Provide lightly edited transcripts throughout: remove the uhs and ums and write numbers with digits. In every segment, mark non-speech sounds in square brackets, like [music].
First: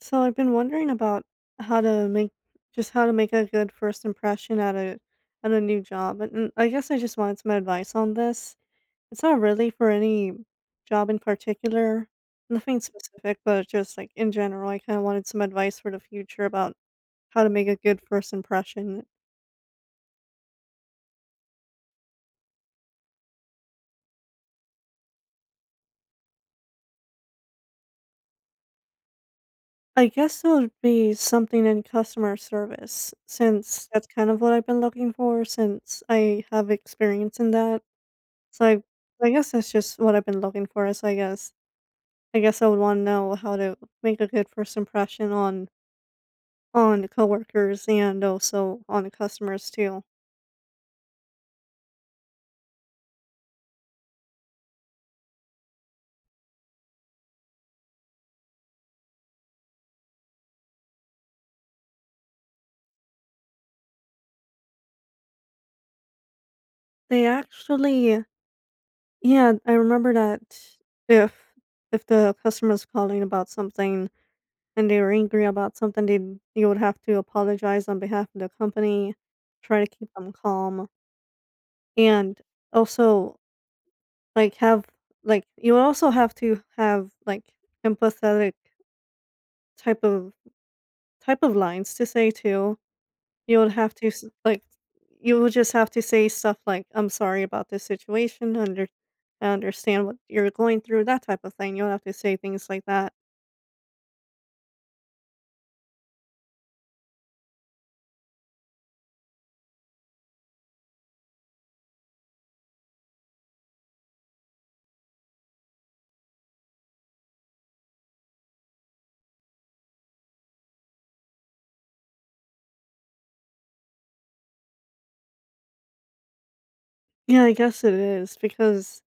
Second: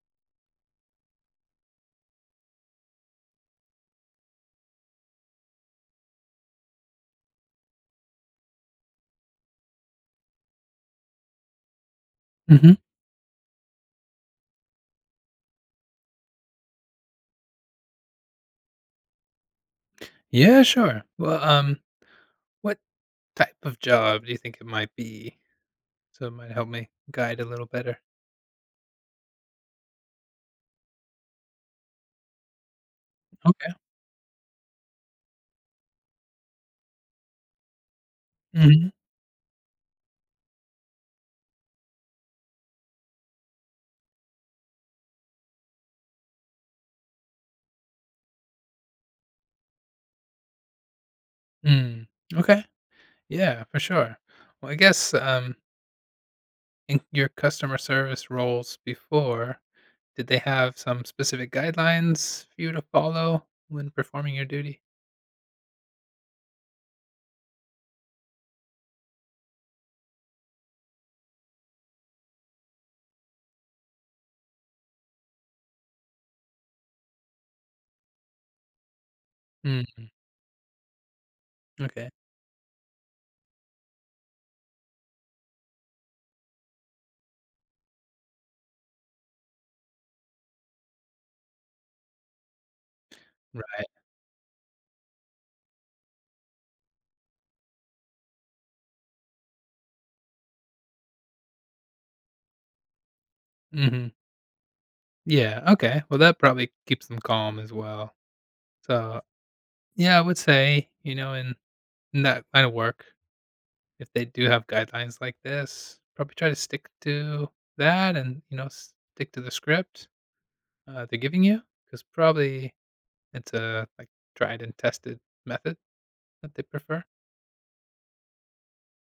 So I've been wondering about how to make a good first impression at a new job. And I guess I just wanted some advice on this. It's not really for any job in particular, Hmm. nothing specific, but just like in general, I kind of wanted some advice for the future about how to make a good first impression. Yeah, sure. Well, what type of job do you think it might be? So it might help me guide a little better. I guess it would be something in customer service, Okay. since that's kind of what I've been looking for since I have experience in that. So I Hmm. I guess that's just what I've been looking for. So I guess I would wanna know how to make a good first impression on coworkers and also on the customers too. Mm. Okay. Yeah, for sure. Well, I guess, in your customer service roles before, did they have some specific guidelines for you to follow when performing your duty? They actually, yeah, I remember that if if the customer's calling about something and they were angry about something, they you would have to apologize on behalf of the company, try to Mm. keep them calm, Okay. and also like have like you would also have to have like empathetic Type of type of lines to say too. You would Right. have to s like, you would just have to say stuff like, "I'm sorry about this situation, under I understand what you're going through," that type of thing. You would have to say things like that. Hmm. Yeah. Okay. Well, that probably keeps them calm as well. So yeah, I would say in that kind of work, if they do have guidelines like this, probably try to stick to that and, stick to the script, they're giving you, because probably it's a, like, tried and tested method that they prefer. Yeah, I guess it is because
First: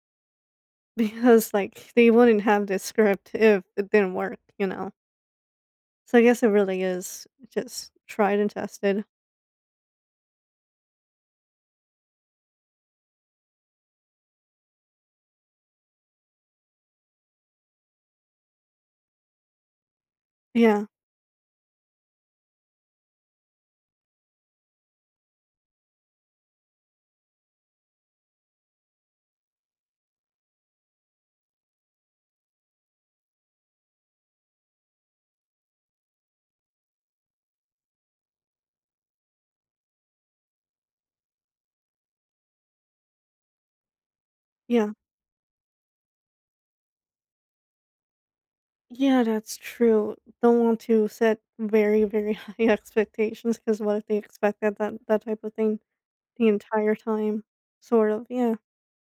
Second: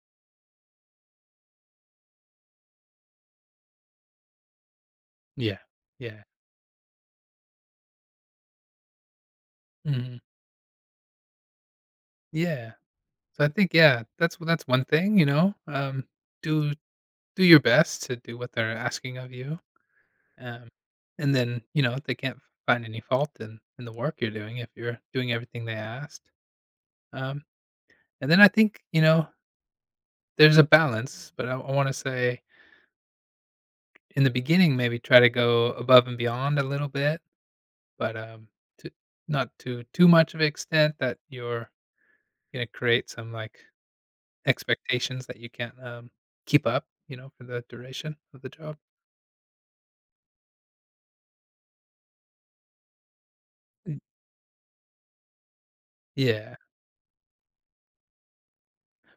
[laughs] because, like, they wouldn't have this script if it didn't work. Yeah, So I yeah. guess it really is just tried and tested. Mhm. Yeah. So I think, yeah, that's one thing, do do your best to do what they're asking of you, um, Yeah, and then, if they can't find any fault in the work you're doing, if you're doing everything they asked, um, and then I think, there's a balance, but I wanna say in the beginning, maybe try to go above and beyond a little bit, but, to not to too much of an extent that you're gonna create some, like, yeah. expectations that you can't, keep up, for the duration of the job. Yeah, that's true. Don't want to set very, very [laughs] high expectations, because what Mm, if they expect that type of thing the yeah, entire time? Sort of, yeah.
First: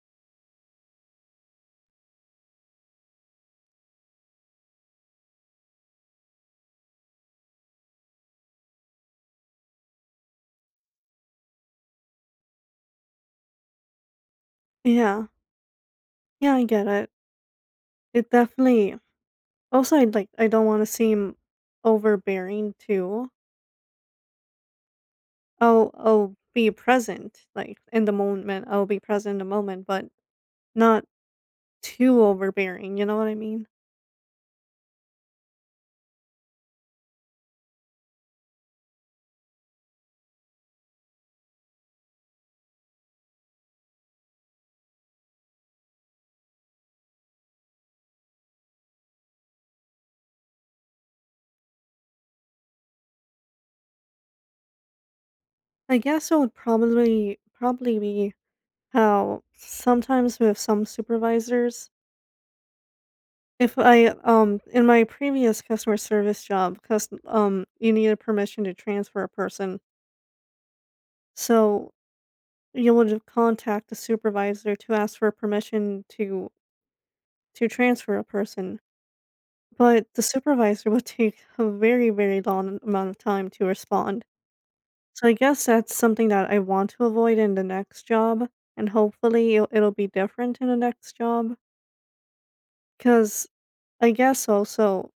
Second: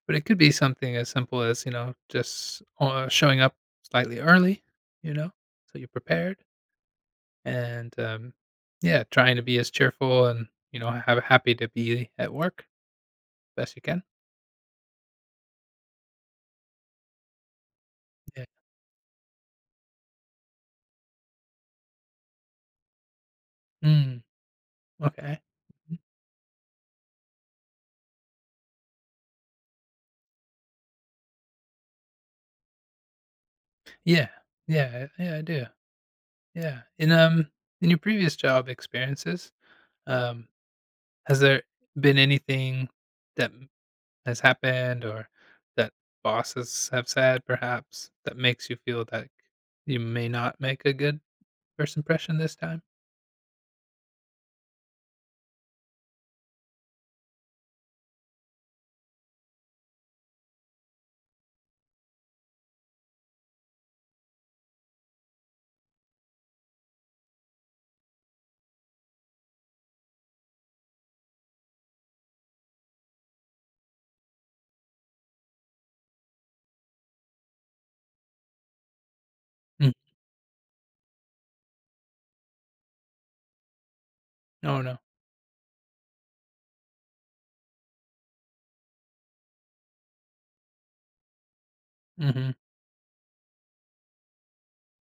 but it could be something as simple as, just, showing up slightly early, you know, so you're prepared, and, yeah, trying to be as cheerful and, have happy to be at work best you can. Yeah. Yeah, I get it. It definitely also— I like, I don't want to seem overbearing too. Mm, okay. I'll Mhm. I'll be present, like in the moment. I'll be present in the moment, but not too overbearing, you know what I mean? Yeah, yeah, yeah, I do. Yeah. In your previous job experiences, um, has there been anything that m has happened or that bosses have said perhaps that makes you feel that you may not make a good first impression this time? I guess it would probably be how sometimes with some supervisors. If I, In my previous customer service job, cause you needed permission to transfer a person, so you would have contact the supervisor to ask for permission to transfer a person, Mm. but the supervisor [laughs] would take a very, very long amount of time to respond. Oh, no. So I guess that's something that I want to avoid in the next job, and hopefully it'll be different in the next job. Mhm. Cause I guess also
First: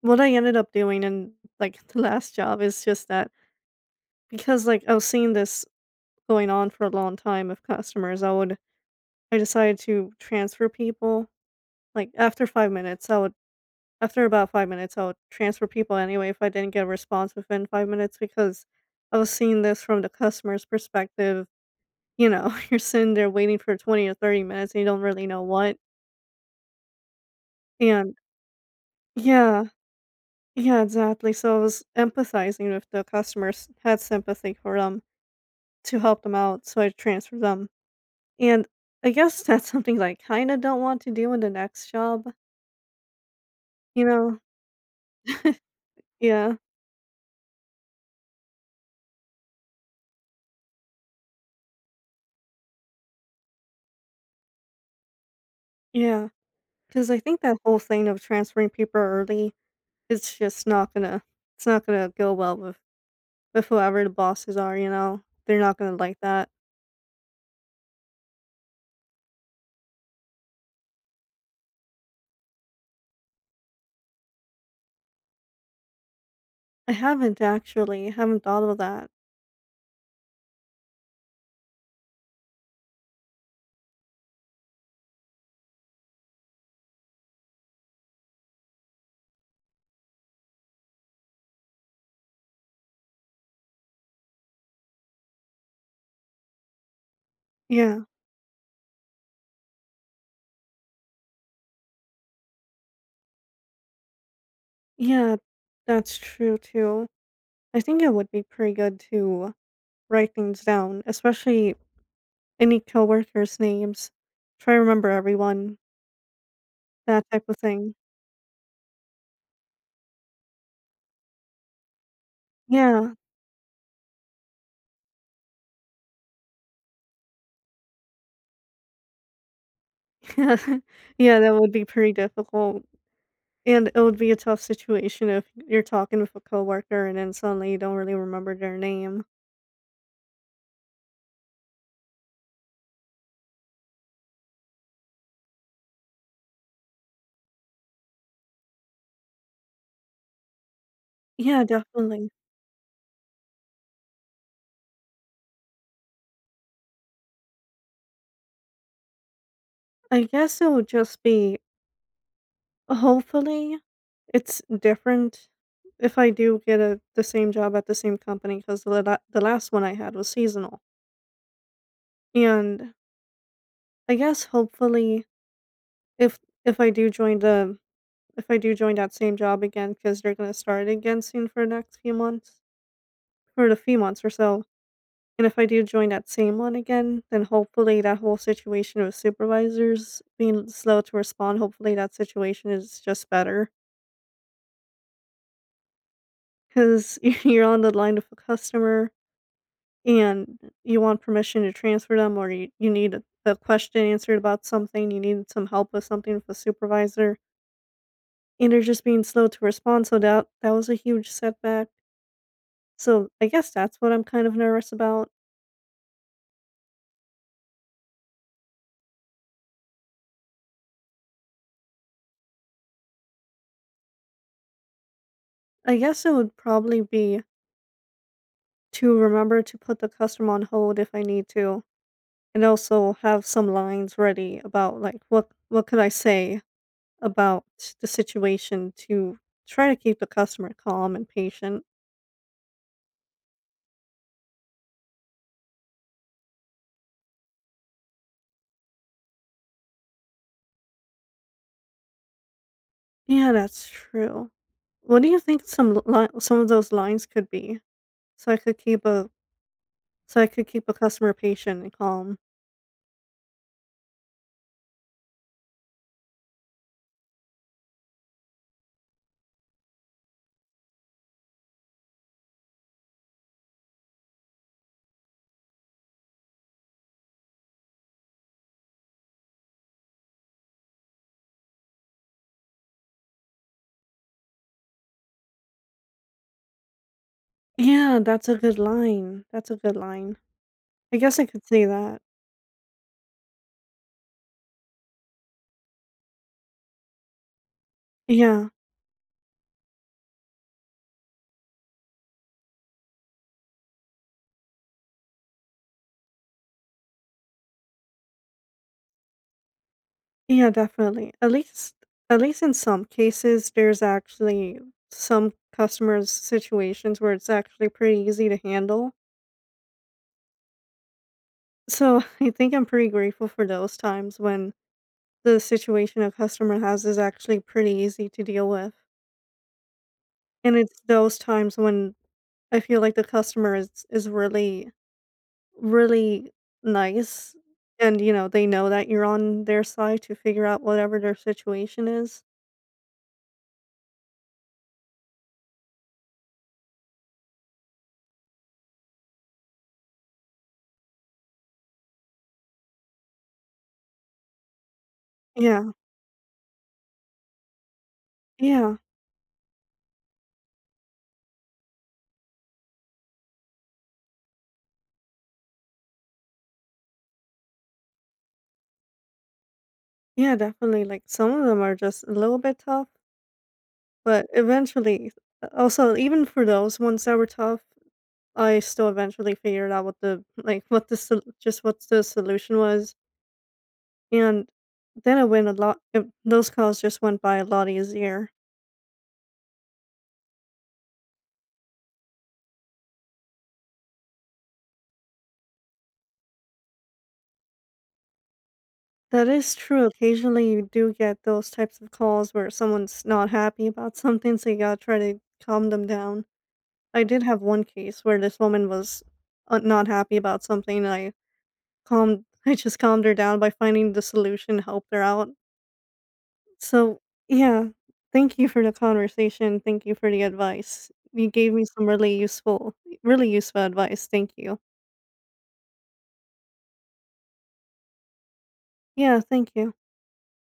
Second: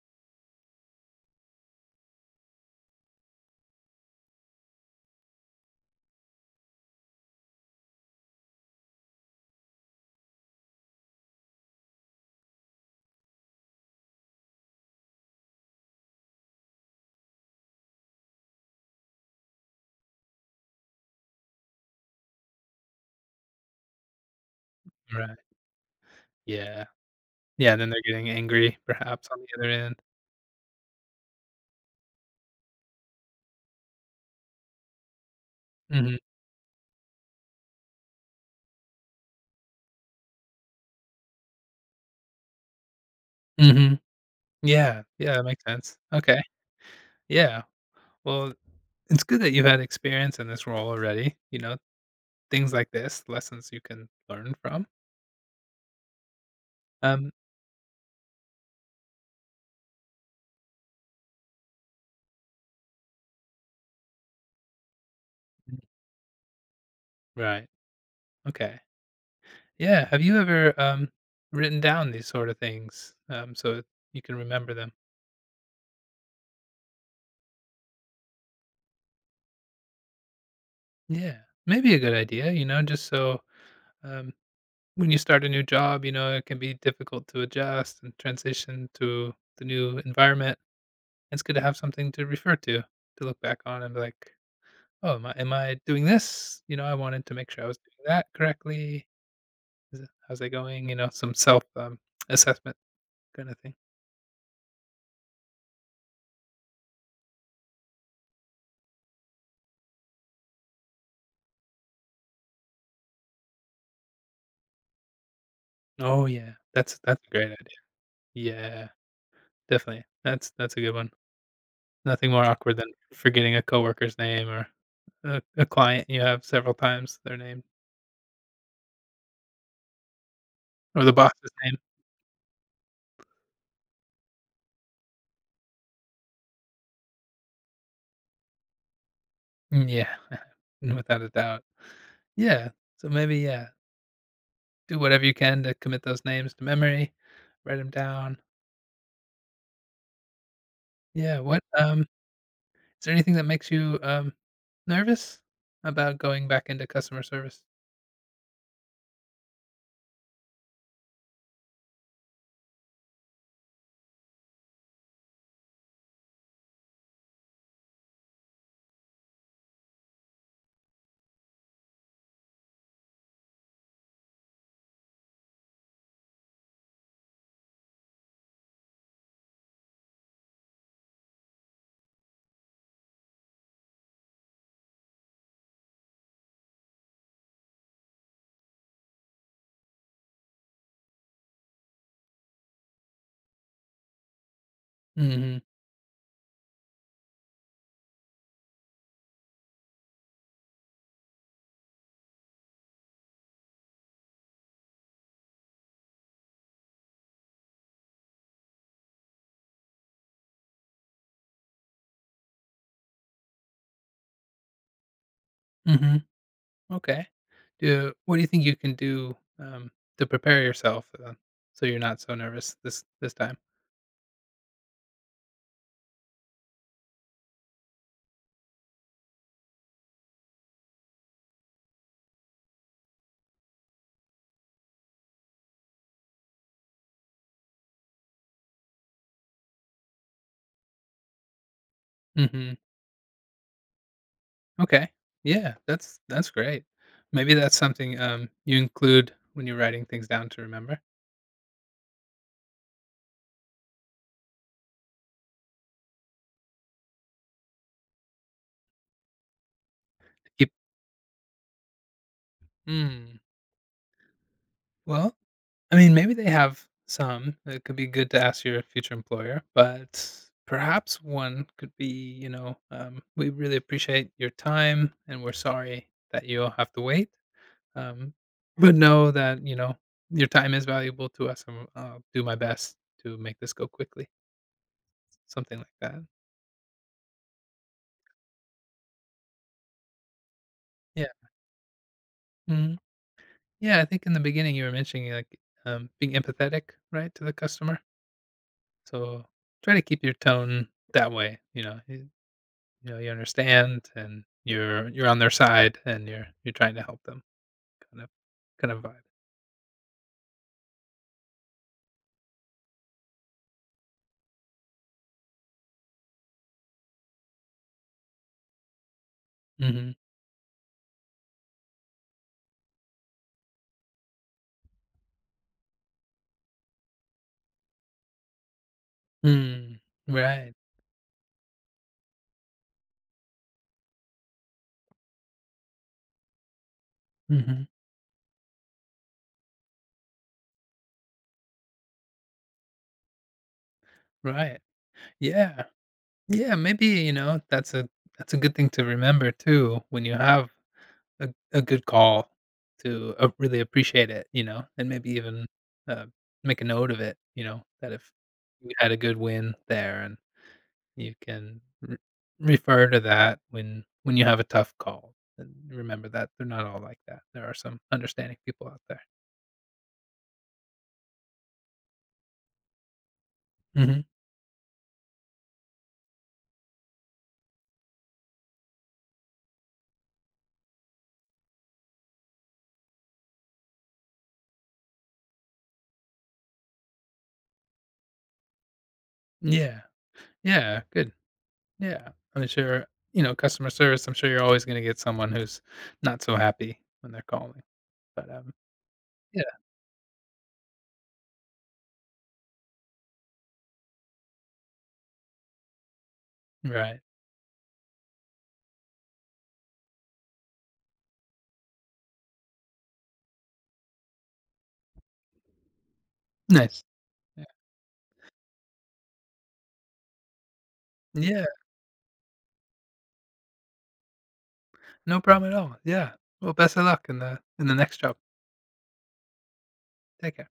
what I ended up doing in, like, [laughs] the last job is just that. Because, like, I was seeing this going on for a long time of customers, I decided to transfer people. Like, after 5 minutes, I would after about 5 minutes, I would transfer people anyway if I didn't get a response within 5 minutes, because I was seeing this from the customer's perspective. You know, [laughs] you're sitting there waiting for 20 or 30 minutes and you don't really Right. know what. Yeah. Yeah, then they're And getting angry perhaps on the yeah, other end. yeah, exactly. So I was empathizing with the customers, had sympathy for them, to Mhm. help them out, so I transferred them. And I guess that's something that I kinda don't want to do in the next job, Mhm. you know? Yeah, yeah, that makes sense. Okay. Yeah, Yeah. Well, it's good that you've had experience in this role already, things like this, lessons you can learn from. yeah. Because I Um, think that whole thing of transferring people early, it's just not gonna it's not gonna go well with whoever the bosses are, you know? They're Mm. not gonna like that. Right. Okay. Yeah. Have you ever, written down these sort of things, so you can remember them? I haven't actually, haven't thought of that. Yeah. Maybe a good idea, just so, um, when you start a new job, it can be difficult to adjust and transition to the new environment. It's good to have something to refer to look back on and be like, oh, am I doing this? I wanted to make sure I was doing Yeah, that correctly. Is it How's it going? Some self, assessment kinda thing. yeah, that's true too. I think it would be pretty good to write things down, especially any coworkers' names. Try to remember everyone, Oh, yeah. That's that a type great of idea. thing. Yeah, definitely. That's a good one. Nothing more awkward than Yeah. forgetting a coworker's name or a client you have several times their name Yeah, [laughs] or the yeah, boss's that would name. be pretty difficult, and it would be a tough situation if you're talking with a coworker and then suddenly you don't really remember their name. Mm, yeah. [laughs] Without a doubt. Yeah. So maybe, yeah, do whatever you can to commit those names to memory. Write them down. Yeah, Yeah, is definitely. there anything that makes you, nervous about going back into customer service? I guess it would just be, hopefully it's different if I do get a— the same job at the same company, because the the last one I had was seasonal, and I guess hopefully if if I do join the— if I do join that same job again because they're gonna start again soon for the next few months, for the few months or so. And if I do join that same one again, then hopefully that whole situation with supervisors being slow to respond, hopefully that situation is just better. Mhm. Because [laughs] you're on the line with a customer and you want permission to transfer them, you need a question answered about something, you need some help with something with a supervisor, and they're just being slow to respond. So that was a huge setback. So I guess that's what I'm kind of nervous about. Mhm. Okay. Do What do you think you can do, to prepare yourself, so you're not so nervous this time? I guess it would probably be— to remember to put the customer on hold if I need to, and also have some lines ready about, like, what could I say about the situation to try to keep the customer calm and patient. Mhm. Okay. Yeah, that's great. Maybe that's something, you include when you're writing things down to remember. Yeah, that's true. What do you think some l li some of those lines could be, So I could keep a so I To could Keep keep a customer patient and calm? Mm. Well, I mean, maybe they have some. It could be good to ask your future employer, but perhaps one could be, "We really appreciate your time, and we're sorry that you'll have to wait." Um, but know that, your time is valuable to us, and I'll do my best to make this go quickly, something like that. Yeah, that's a good line. That's a good line. I Yeah. guess I could say that. Mhm. Yeah, I think in the beginning you were mentioning, like, being empathetic, right, to the customer? Yeah. So, try to keep your tone that way, you understand, and you're on their side, and you're trying to help them, kind of kind of vibe. Yeah, definitely. At least in some cases there's actually some customers situations where it's actually pretty easy to handle. Mhm. So, [laughs] I think I'm pretty grateful for those times when the situation a customer has is actually pretty easy to deal with. Mm. Right. And it's those times when I feel like the customer is really, really nice Mhm. and, you know, they know that you're on their side to figure out whatever their situation is. Right. Yeah. Yeah, maybe, that's a good thing to remember too when you have a good call to, really appreciate it, and maybe even, Yeah. uh, make a note of it, that if you Yeah. had a good win there and you can re refer to that when you have a tough call, and remember that they're not all like that. There are some understanding people out there. Yeah, definitely, like, some of them are just a little bit tough, Mhm. but eventually— also, even for those ones that were tough, I still eventually figured out what the— like, what the sol just what the solution was, and then it went a lot it those calls just went by a lot easier. Yeah. Yeah, good. Yeah, I'm sure, customer service, I'm sure you're always gonna get someone who's not so happy when they're calling, but, That yeah, is true, occasionally you do get those types of calls where someone's not happy about something, so you gotta try to calm them down. right. I did have one case where this woman was, not happy about something. I Calmed [laughs] I just calmed her down by finding the solution, helped her out. Nice. So, Yeah. yeah, thank you for the conversation, thank you for the advice. You Yeah, gave me some really useful— really useful advice, thank you. no problem at all. Yeah. Well, best of luck in the next job. Yeah, thank you. Take care.